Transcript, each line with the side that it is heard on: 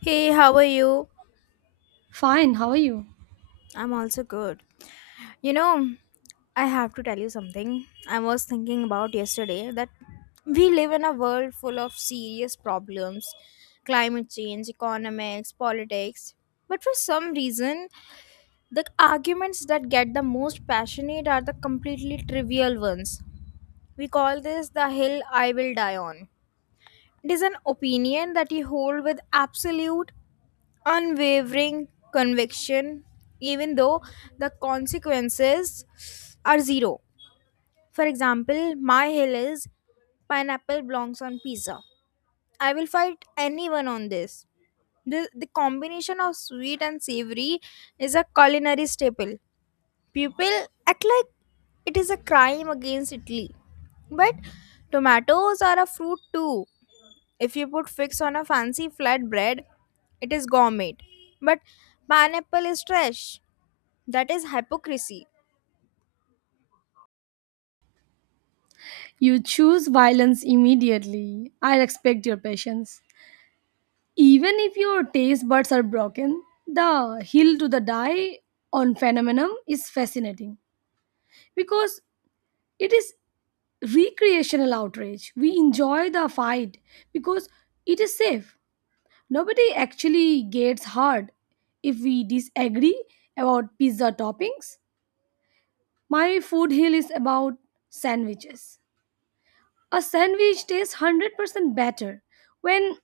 left: Hey, how are you?
right: Fine, how are you?
left: I'm also good. You know, I have to tell you something. I was thinking about yesterday that we live in a world full of serious problems: climate change, economics, politics. But for some reason, the arguments that get the most passionate are the completely trivial ones. We call this the hill I will die on. It is an opinion that you hold with absolute unwavering conviction, even though the consequences are zero. For example, my hill is pineapple belongs on pizza. I will fight anyone on this. The combination of sweet and savory is a culinary staple. People act like it is a crime against Italy. But tomatoes are a fruit too. If you put fix on a fancy flatbread, it is gourmet. But pineapple is trash. That is hypocrisy.
right: You choose violence immediately. I respect your patience. Even if your taste buds are broken, the hill to the die on phenomenon is fascinating because it is recreational outrage. We enjoy the fight because it is safe. Nobody actually gets hurt if we disagree about pizza toppings. My food hill is about sandwiches. A sandwich tastes 100% better when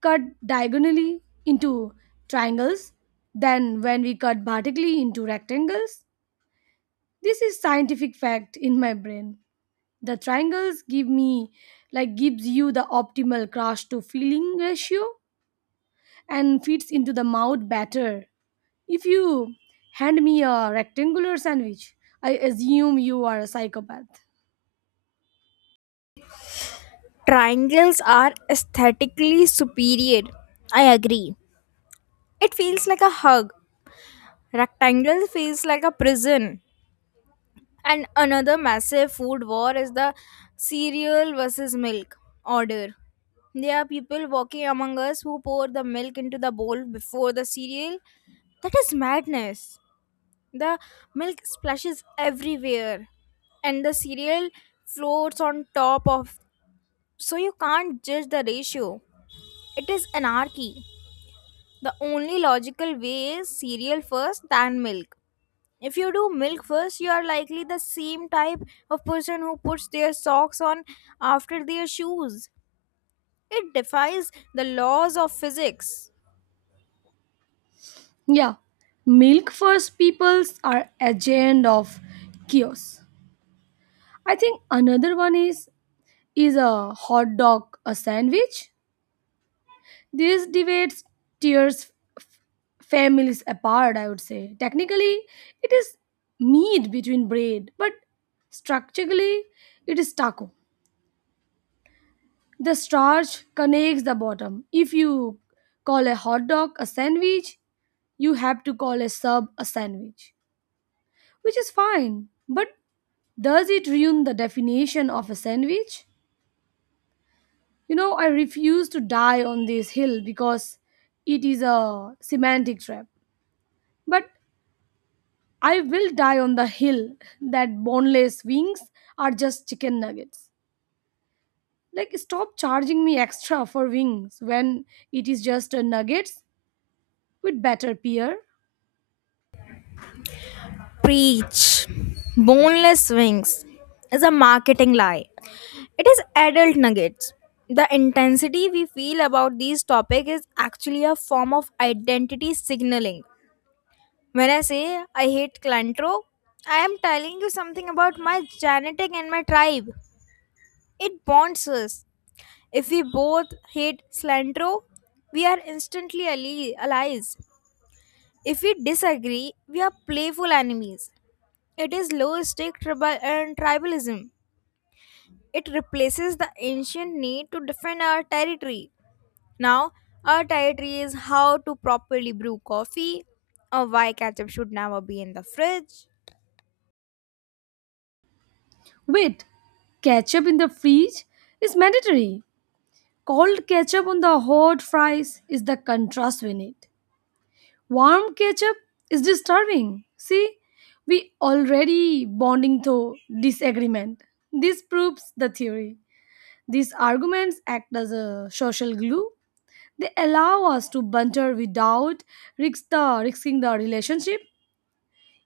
right: cut diagonally into triangles than when we cut vertically into rectangles. This is scientific fact in my brain. The triangles give me like gives you the optimal crush to filling ratio and fits into the mouth better. If you hand me a rectangular sandwich, I assume you are a psychopath.
left: Triangles are aesthetically superior. I agree. It feels like a hug. Rectangle feels like a prison. And another massive food war is the cereal versus milk order. There are people walking among us who pour the milk into the bowl before the cereal. That is madness. The milk splashes everywhere and the cereal floats on top of, so you can't judge the ratio. It is anarchy. The only logical way is cereal first then milk. If you do milk first, you are likely the same type of person who puts their socks on after their shoes. It defies the laws of physics.
right: Yeah, milk first peoples are agent of chaos. I think another one is: is a hot dog a sandwich? These debates tears families apart, I would say. Technically, it is meat between bread, but structurally it is taco. The starch connects the bottom. If you call a hot dog a sandwich, you have to call a sub a sandwich, which is fine. But does it ruin the definition of a sandwich? I refuse to die on this hill because it is a semantic trap. But I will die on the hill that boneless wings are just chicken nuggets. Like, stop charging me extra for wings when it is just a nuggets with batter peer.
left: Preach. Boneless wings is a marketing lie. It is adult nuggets. The intensity we feel about these topics is actually a form of identity signaling. When I say I hate Clintro, I am telling you something about my genetic and my tribe. It bonds us. If we both hate cilantro, we are instantly allies. If we disagree, we are playful enemies. It is low stake tribal and tribalism. It replaces the ancient need to defend our territory. Now, our territory is how to properly brew coffee, or why ketchup should never be in the fridge.
right: Wait, ketchup in the fridge is mandatory. Cold ketchup on the hot fries is the contrast we need. Warm ketchup is disturbing. See, we already bonding through disagreement. This proves the theory. These arguments act as a social glue. They allow us to banter without risking the relationship.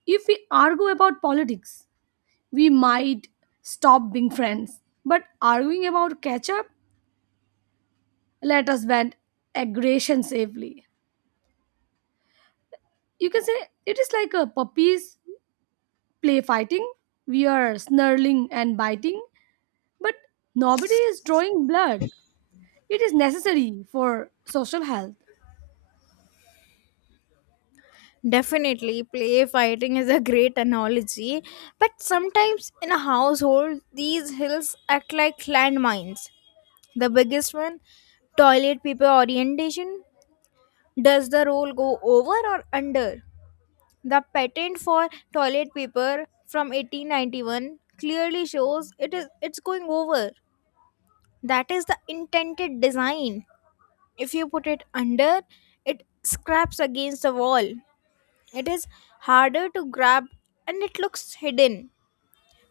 right: If we argue about politics, we might stop being friends. But arguing about ketchup, let us vent aggression safely. You can say it is like a puppies play fighting, we are snarling and biting, but nobody is drawing blood. It is necessary for social health.
left: Definitely, play fighting is a great analogy, but sometimes in a household, these hills act like landmines. The biggest one: toilet paper orientation. Does the roll go over or under? The patent for toilet paper from 1891 clearly shows it's going over. That is the intended design. If you put it under, it scraps against the wall. It is harder to grab and it looks hidden.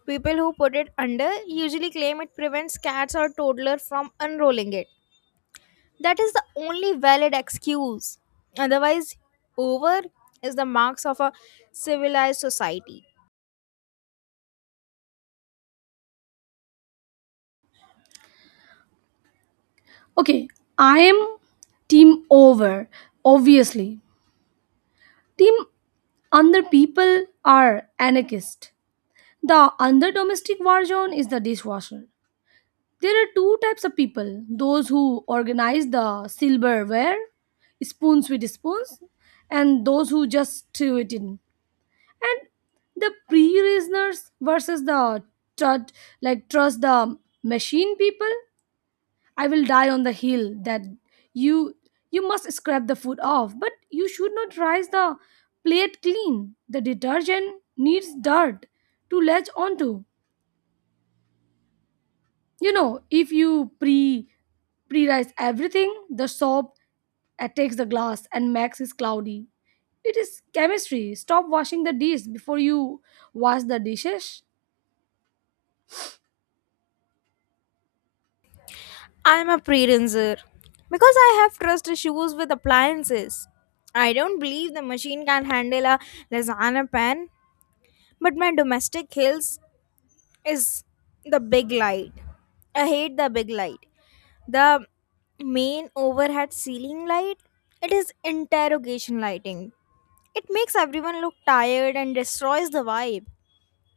left: People who put it under usually claim it prevents cats or toddler from unrolling it. That is the only valid excuse. Otherwise, over is the marks of a civilized society.
right: Okay, I am team over, obviously. Team under people are anarchist. The under domestic war zone is the dishwasher. There are two types of people: those who organize the silverware, spoons with spoons, and those who just threw it in. And the pre-reasoners versus the trust trust the machine people. I will die on the hill that you you must scrap the food off, but you should not rise the plate clean. The detergent needs dirt to latch onto. If you pre-rise everything, the soap attacks the glass and max is cloudy. It is chemistry. Stop washing the dish before you wash the dishes.
left: I'm a pre-rinser because I have trust issues with appliances. I don't believe the machine can handle a lasagna pan, but my domestic hills is the big light. I hate the big light. The main overhead ceiling light, it is interrogation lighting. It makes everyone look tired and destroys the vibe.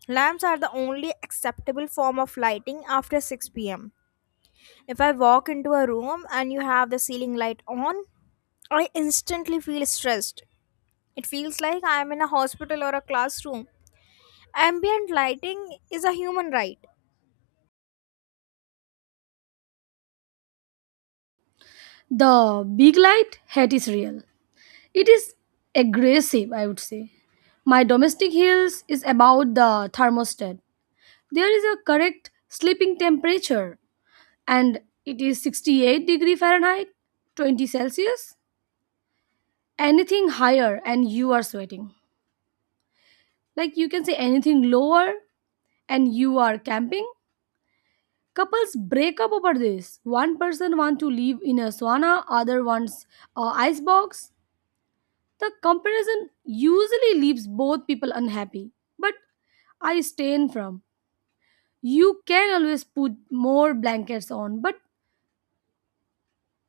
left: Lamps are the only acceptable form of lighting after 6 pm. If I walk into a room and you have the ceiling light on, I instantly feel stressed. It feels like I'm in a hospital or a classroom. Ambient lighting is a human right.
right: The big light hat is real. It is aggressive, I would say. My domestic heels is about the thermostat. There is a correct sleeping temperature and it is 68-degree Fahrenheit, 20 Celsius. Anything higher and you are sweating. Like you can say anything lower and you are camping. Couples break up over this. One person want to live in a sauna, other wants a ice box. The comparison usually leaves both people unhappy, but I stain from. You can always put more blankets on, but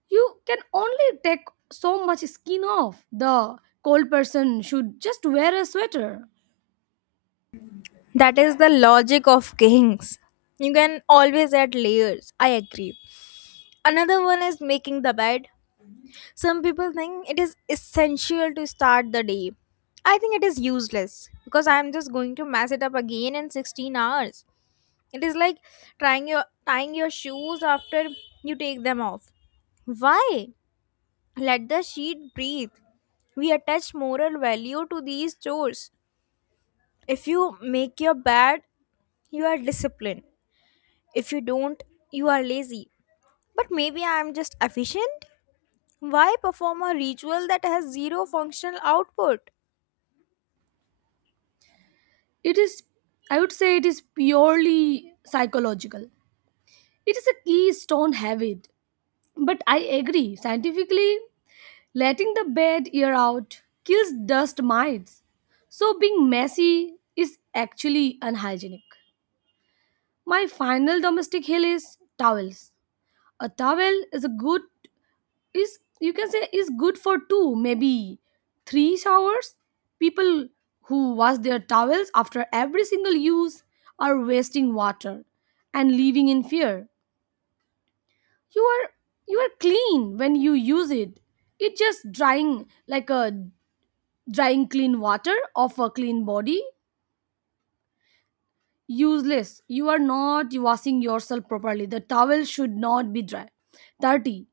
right: you can only take so much skin off. The cold person should just wear a sweater.
left: That is the logic of kings. You can always add layers. I agree. Another one is making the bed. Some people think it is essential to start the day. I think it is useless because I am just going to mess it up again in 16 hours. It is like trying your tying your shoes after you take them off. Why? Let the sheet breathe. We attach moral value to these chores. If you make your bed, you are disciplined. If you don't, you are lazy. But maybe I am just efficient. Why perform a ritual that has zero functional output?
right: It is, I would say, it is purely psychological. It is a keystone habit. But I agree, scientifically, letting the bed air out kills dust mites, so being messy is actually unhygienic. My final domestic hill is towels. A towel is a good is you can say is good for two, maybe three showers. People who wash their towels after every single use are wasting water and living in fear. You are you are clean when you use it. It's just drying clean water off a clean body, useless. You are not washing yourself properly. The towel should not be dry. 30.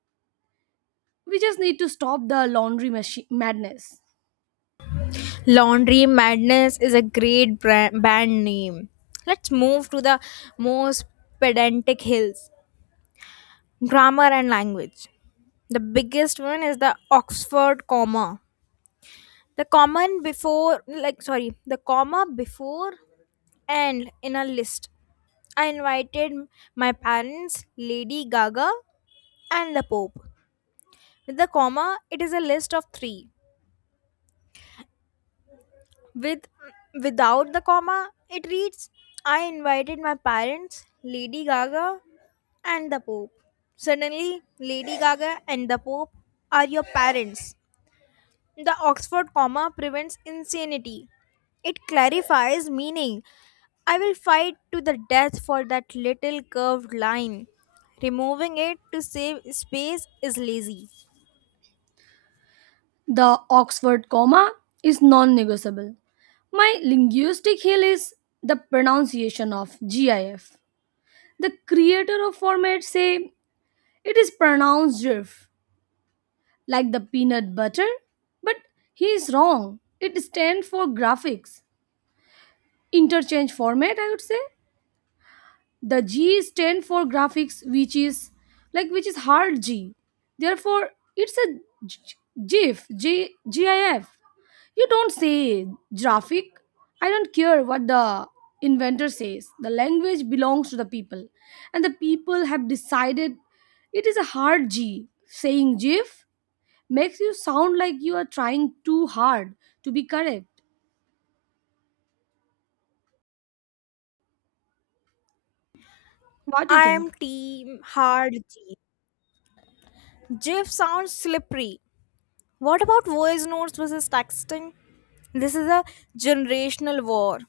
right: We just need to stop the laundry madness.
left: Laundry Madness is a great band name. Let's move to the most pedantic hills: grammar and language. The biggest one is the Oxford comma. The common before, like, sorry, The comma before "and" in a list. I invited my parents, Lady Gaga, and the Pope. With the comma, it is a list of three. With Without the comma, it reads: I invited my parents, Lady Gaga, and the Pope. Suddenly, Lady Gaga and the Pope are your parents. The Oxford comma prevents insanity. It clarifies meaning. I will fight to the death for that little curved line. Removing it to save space is lazy.
right: The Oxford comma is non negotiable. My linguistic hill is the pronunciation of GIF. The creator of format say it is pronounced GIF like the peanut butter, but he is wrong. It stands for graphics interchange format, I would say. The G is stand for graphics, which is hard G, therefore it's a g- gif g gif. You don't say graphic. I don't care what the inventor says. The language belongs to the people, and the people have decided it is a hard G. Saying gif makes you sound like you are trying too hard to be correct. What do you
left: I am
right: think?
left: team hard G. GIF sounds slippery. What about voice notes versus texting? This is a generational war.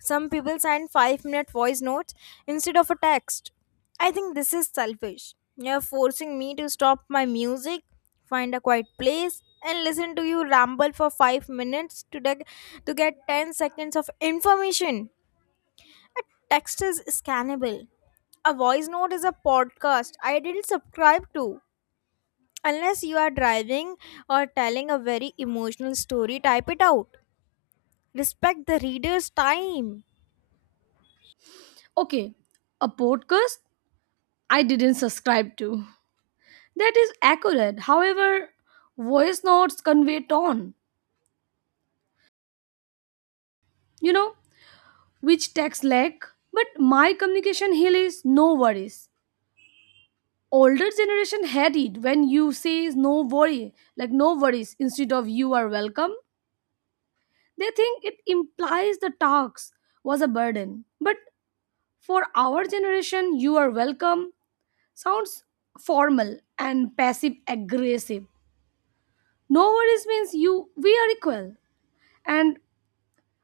left: Some people send 5-minute voice notes instead of a text. I think this is selfish. You're forcing me to stop my music, find a quiet place, and listen to you ramble for 5 minutes to get 10 seconds of information. A text is scannable. A voice note is a podcast I didn't subscribe to. Unless you are driving or telling a very emotional story, type it out. Respect the reader's time.
right: Okay, a podcast I didn't subscribe to. That is accurate. However, voice notes convey tone, you know, which text lack. But my communication hill is no worries. Older generation had it when you say no worry, like no worries instead of you are welcome. They think it implies the talks was a burden. But for our generation, you are welcome sounds formal and passive aggressive. No worries means you we are equal and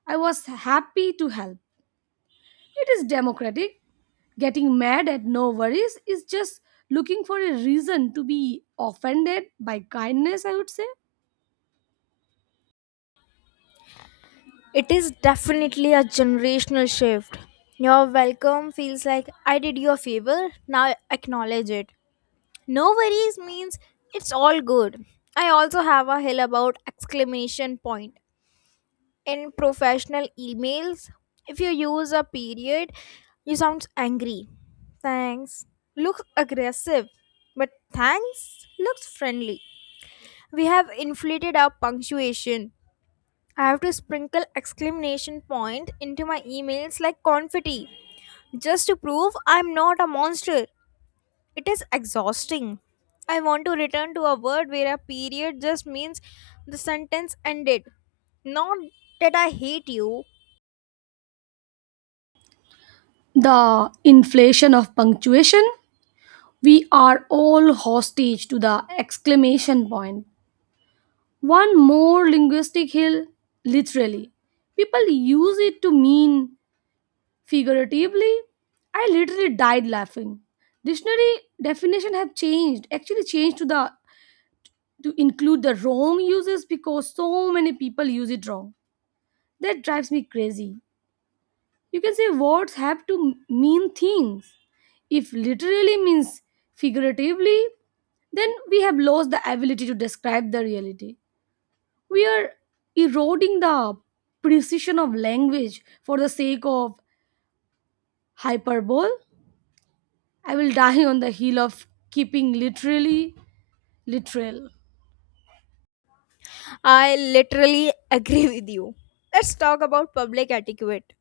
right: I was happy to help. It is democratic. Getting mad at no worries is just looking for a reason to be offended by kindness, I would say.
left: It is definitely a generational shift. Your welcome feels like I did you a favor, now acknowledge it. No worries means it's all good. I also have a hill about exclamation point. In professional emails, if you use a period you sound angry. Thanks looks aggressive, but thanks looks friendly. We have inflated our punctuation. I have to sprinkle exclamation point into my emails like confetti just to prove I'm not a monster. It is exhausting. I want to return to a word where a period just means the sentence ended, not that I hate you.
right: The inflation of punctuation. We are all hostage to the exclamation point. One more linguistic hill, literally. People use it to mean figuratively. I literally died laughing. Dictionary definition have changed, actually changed to include the wrong uses because so many people use it wrong. That drives me crazy. You can say words have to mean things. If literally means figuratively, then we have lost the ability to describe the reality. We are eroding the precision of language for the sake of hyperbole. I will die on the hill of keeping literally literal.
left: I literally agree with you. Let's talk about public etiquette.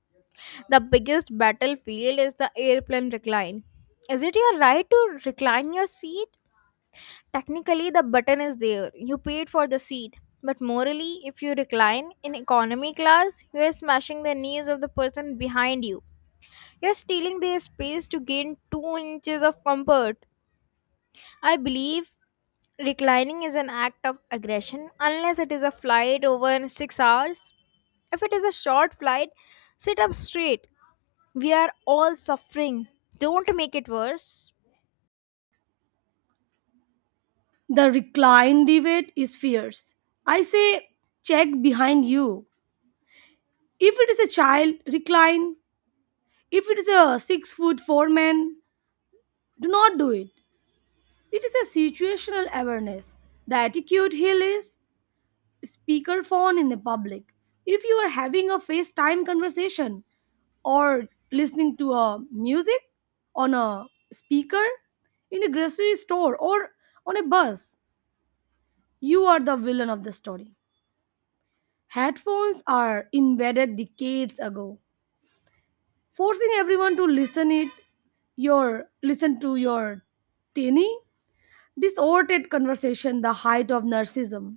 left: The biggest battlefield is the airplane recline. Is it your right to recline your seat? Technically, the button is there. You paid for the seat. But morally, if you recline in economy class, you are smashing the knees of the person behind you. You are stealing their space to gain 2 inches of comfort. I believe reclining is an act of aggression unless it is a flight over 6 hours. If it is a short flight, sit up straight. We are all suffering. Don't make it worse.
right: The recline debate is fierce. I say, check behind you. If it is a child, recline. If it is a six foot four-man, do not do it. It is a situational awareness. The attitude hill is speakerphone in the public. If you are having a FaceTime conversation or listening to a music on a speaker in a grocery store or on a bus, you are the villain of the story. Headphones are invented decades ago, forcing everyone to listen to your tinny disordered conversation, the height of narcissism.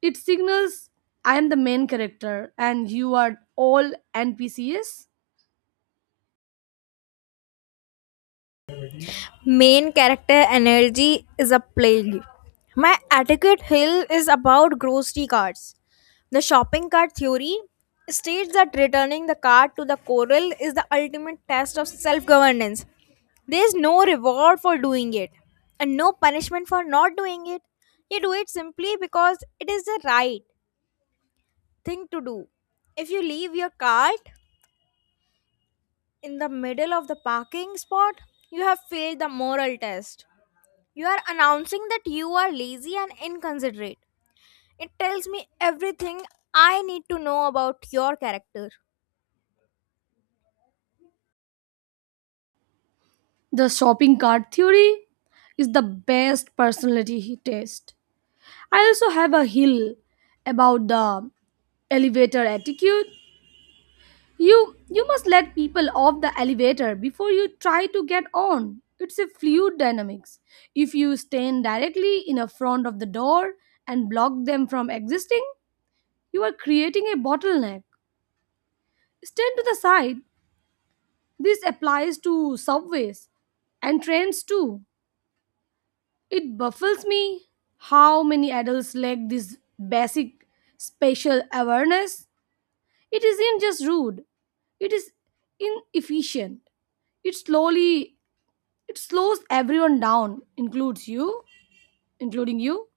right: It signals I am the main character and you are all NPCs.
left: Main character energy is a plague. My adequate hill is about grocery carts. The shopping cart theory states that returning the cart to the coral is the ultimate test of self governance. There is no reward for doing it and no punishment for not doing it. You do it simply because it is the right thing to do. If you leave your cart in the middle of the parking spot, you have failed the moral test. You are announcing that you are lazy and inconsiderate. It tells me everything I need to know about your character.
right: The shopping cart theory is the best personality test. I also have a hill about the elevator attitude. You must let people off the elevator before you try to get on. It's a fluid dynamics. If you stand directly in a front of the door and block them from existing, you are creating a bottleneck. Stand to the side. This applies to subways and trains too. It baffles me how many adults lack this basic spatial awareness. It isn't just rude, it is inefficient. it slowly It slows everyone down, including you.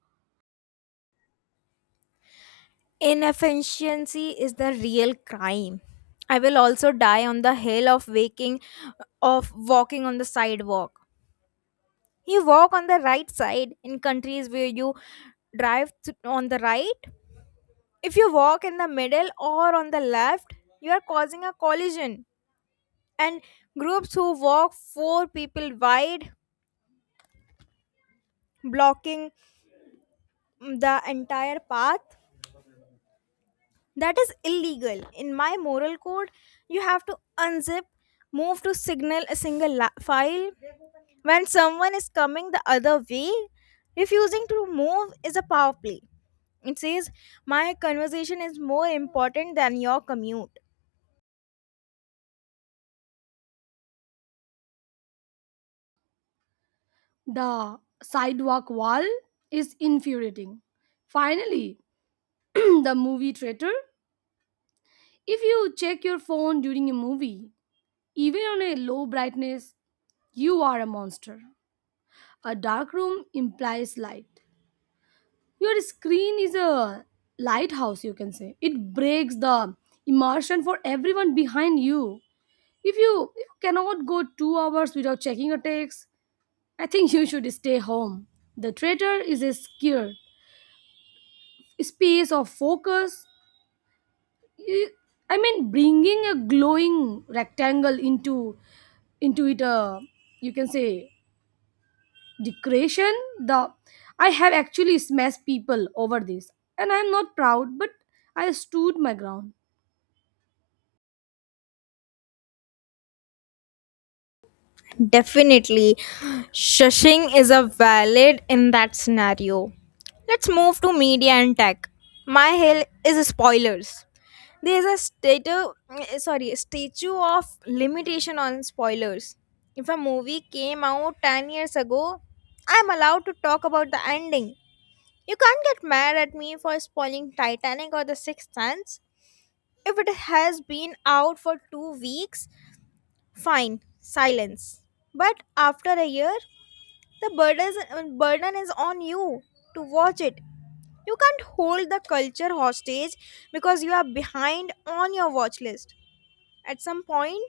left: Inefficiency is the real crime. I will also die on the hill of waking of walking on the sidewalk. You walk on the right side in countries where you drive on the right. If you walk in the middle or on the left, you are causing a collision. And groups who walk four people wide, blocking the entire path, that is illegal in my moral code. You have to unzip, move to signal a file when someone is coming the other way. Refusing to move is a power play. It says my conversation is more important than your commute.
right: The sidewalk wall is infuriating. Finally, the movie traitor. If you check your phone during a movie, even on a low brightness, you are a monster. A dark room implies light. Your screen is a lighthouse, you can say. It breaks the immersion for everyone behind you. If you cannot go 2 hours without checking a text, I think you should stay home. The traitor is a scared space of focus. I I mean, bringing a glowing rectangle into it. You can say decoration. The I have actually smashed people over this, and I am not proud, but I stood my ground.
left: Definitely, shushing is a valid in that scenario. Let's move to media and tech. My hell is spoilers. There's a statue of limitation on spoilers. If a movie came out 10 years ago, I'm allowed to talk about the ending. You can't get mad at me for spoiling Titanic or The Sixth Sense. If it has been out for 2 weeks, fine, silence. But after a year, the burden is, burden is on you to watch it. You can't hold the culture hostage because you are behind on your watch list. At some point,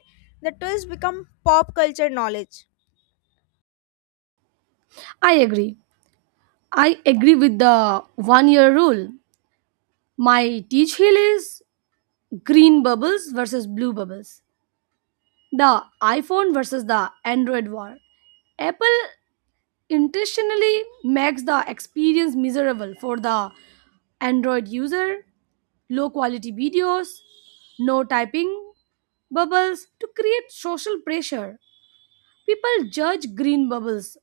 left: the twists become pop culture knowledge.
right: I agree. I agree with the one year rule. My teach hill is green bubbles versus blue bubbles. The iPhone versus the Android war. Apple intentionally makes the experience miserable for the Android user: low quality videos, no typing bubbles to create social pressure. People judge green bubbles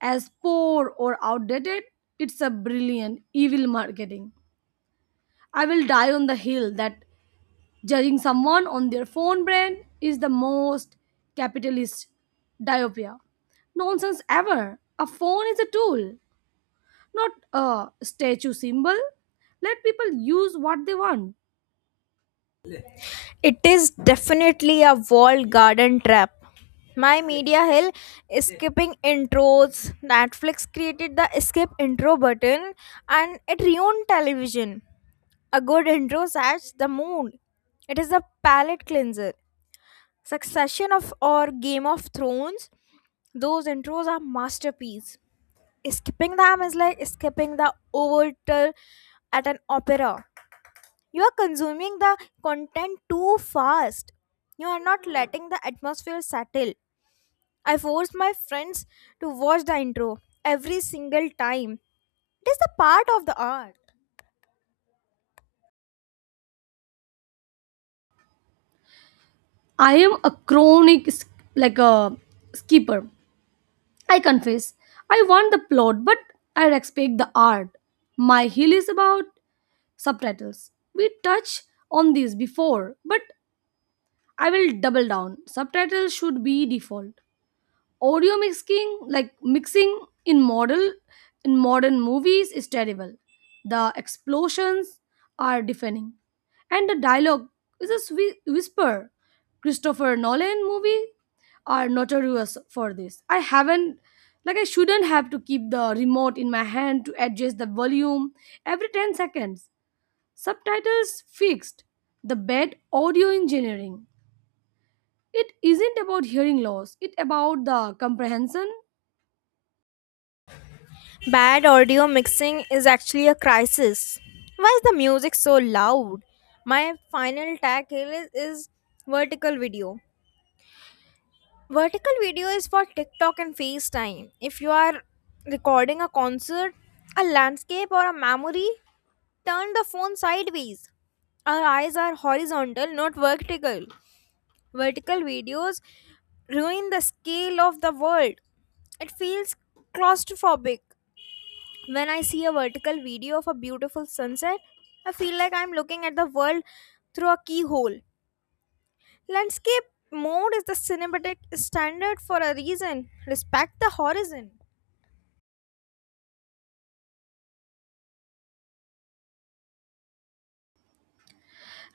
right: as poor or outdated. It's a brilliant evil marketing. I will die on the hill that judging someone on their phone brand is the most capitalist diopia. Nonsense ever. A phone is a tool, not a statue symbol. Let people use what they want.
left: It is definitely a walled garden trap. My media hill is skipping intros. Netflix created the skip intro button and it ruined television. A good intro sets the mood. It is a palate cleanser. Succession of or Game of Thrones, those intros are masterpiece. Skipping them is like skipping the overture at an opera. You are consuming the content too fast. You are not letting the atmosphere settle. I forced my friends to watch the intro every single time. It is the part of the art.
right: I am a chronic sk- like a skipper. I confess. I want the plot, but I respect the art. My hill is about subtitles. We touched on this before, but I will double down. Subtitles should be default. Audio mixing in model in modern movies is terrible. The explosions are deafening and the dialogue is a whisper. Christopher Nolan movie are notorious for this. I shouldn't have to keep the remote in my hand to adjust the volume every 10 seconds. Subtitles fixed the bad audio engineering. It isn't about hearing loss, it's about the comprehension.
left: Bad audio mixing is actually a crisis. Why is the music so loud? My final tackle is vertical video. Vertical video is for TikTok and FaceTime. If you are recording a concert, a landscape, or a memory, turn the phone sideways. Our eyes are horizontal, not vertical. Vertical videos ruin the scale of the world. It feels claustrophobic. When I see a vertical video of a beautiful sunset, I feel like I'm looking at the world through a keyhole. Landscape mode is the cinematic standard for a reason. Respect the horizon.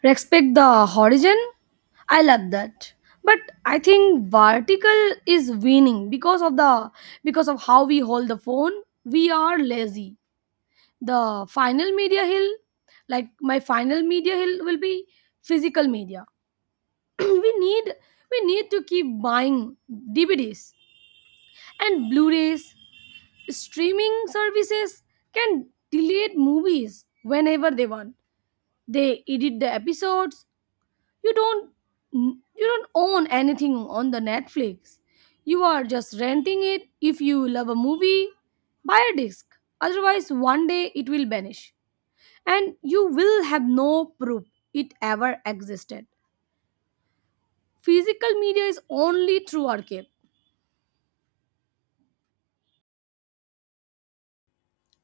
right: Respect the horizon. I love that, but I think vertical is winning because of how we hold the phone. We are lazy. The final media hill like My final media hill will be physical media. we need we need to keep buying DVDs and Blu-rays. Streaming services can delete movies whenever they want. They edit the episodes. You don't you don't own anything on the Netflix. You are just renting it. If you love a movie, buy a disc. Otherwise, one day it will vanish and you will have no proof it ever existed. Physical media is only through archive.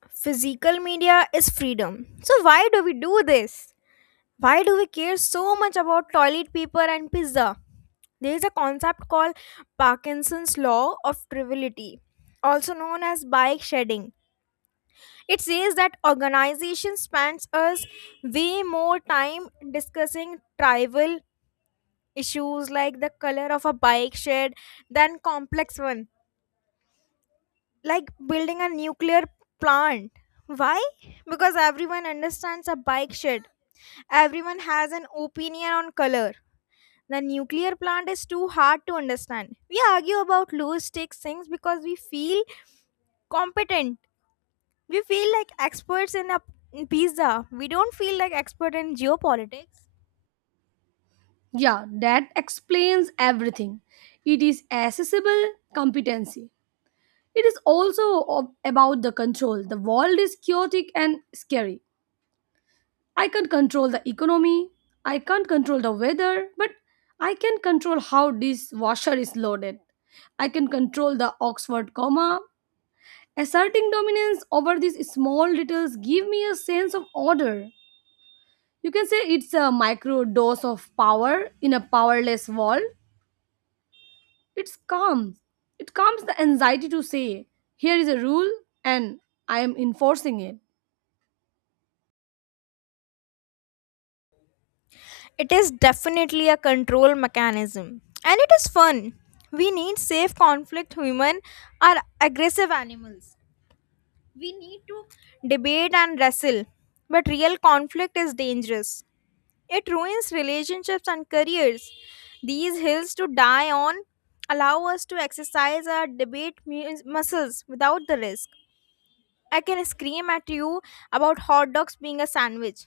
left: Physical media is freedom. So, why do we do this? Why do we care so much about toilet paper and pizza? There is a concept called Parkinson's law of triviality, also known as bike shedding. It says that organization spends us way more time discussing tribal issues, like the color of a bike shed, than complex one, like building a nuclear plant. Why? Because everyone understands a bike shed. Everyone has an opinion on color. The nuclear plant is too hard to understand. We argue about low stakes things because we feel competent. We feel like experts in pizza. We don't feel like expert in geopolitics.
right: Yeah, that explains everything. It is accessible competency. It is also about the control. The world is chaotic and scary. I can't control the economy, I can't control the weather, but I can control how this washer is loaded. I can control the Oxford comma. Asserting dominance over these small details give me a sense of order. You can say it's a micro dose of power in a powerless world. It's calm. It calms the anxiety to say, here is a rule and I am enforcing it.
left: It is definitely a control mechanism. And it is fun. We need safe conflict. Women are aggressive animals. We need to debate and wrestle. But real conflict is dangerous. It ruins relationships and careers. These hills to die on allow us to exercise our muscles without the risk. I can scream at you about hot dogs being a sandwich,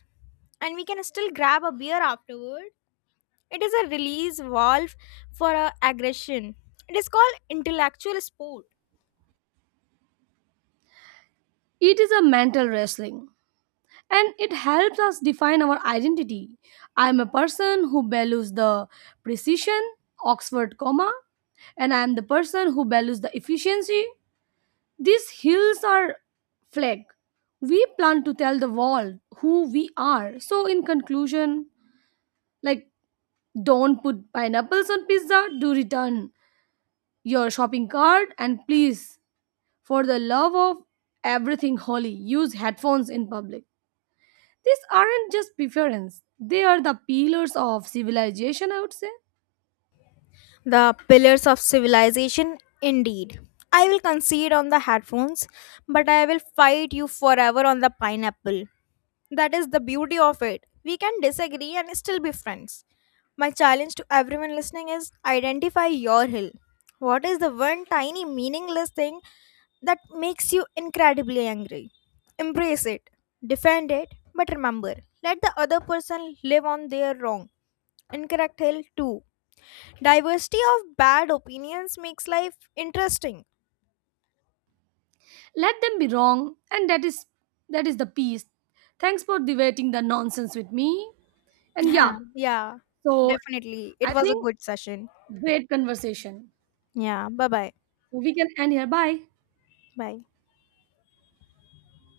left: and we can still grab a beer afterward. It is a release valve for our aggression. It is called intellectual sport.
right: It is a mental wrestling. And it helps us define our identity. I am a person who values the precision, Oxford comma, and I am the person who values the efficiency. These hills are flag. We plan to tell the world who we are. So, in conclusion, like don't put pineapples on pizza. Do return your shopping cart and please, for the love of everything holy, use headphones in public. These aren't just preference, they are the pillars of civilization, I would say.
left: The pillars of civilization, indeed. I will concede on the headphones, but I will fight you forever on the pineapple. That is the beauty of it. We can disagree and still be friends. My challenge to everyone listening is identify your hill. What is the one tiny meaningless thing that makes you incredibly angry? Embrace it, defend it, but remember, let the other person live on their wrong. Incorrect hill too. Diversity of bad opinions makes life interesting.
right: Let them be wrong, and that is the peace. Thanks for debating the nonsense with me. And
left: Yeah,
right: yeah,
left: yeah,
right: so
left: definitely. It
right: I
left: was a
right: think,
left: good session.
right: great conversation.
left: Yeah, bye bye.
right: So we can end here. Bye.
left: Bye.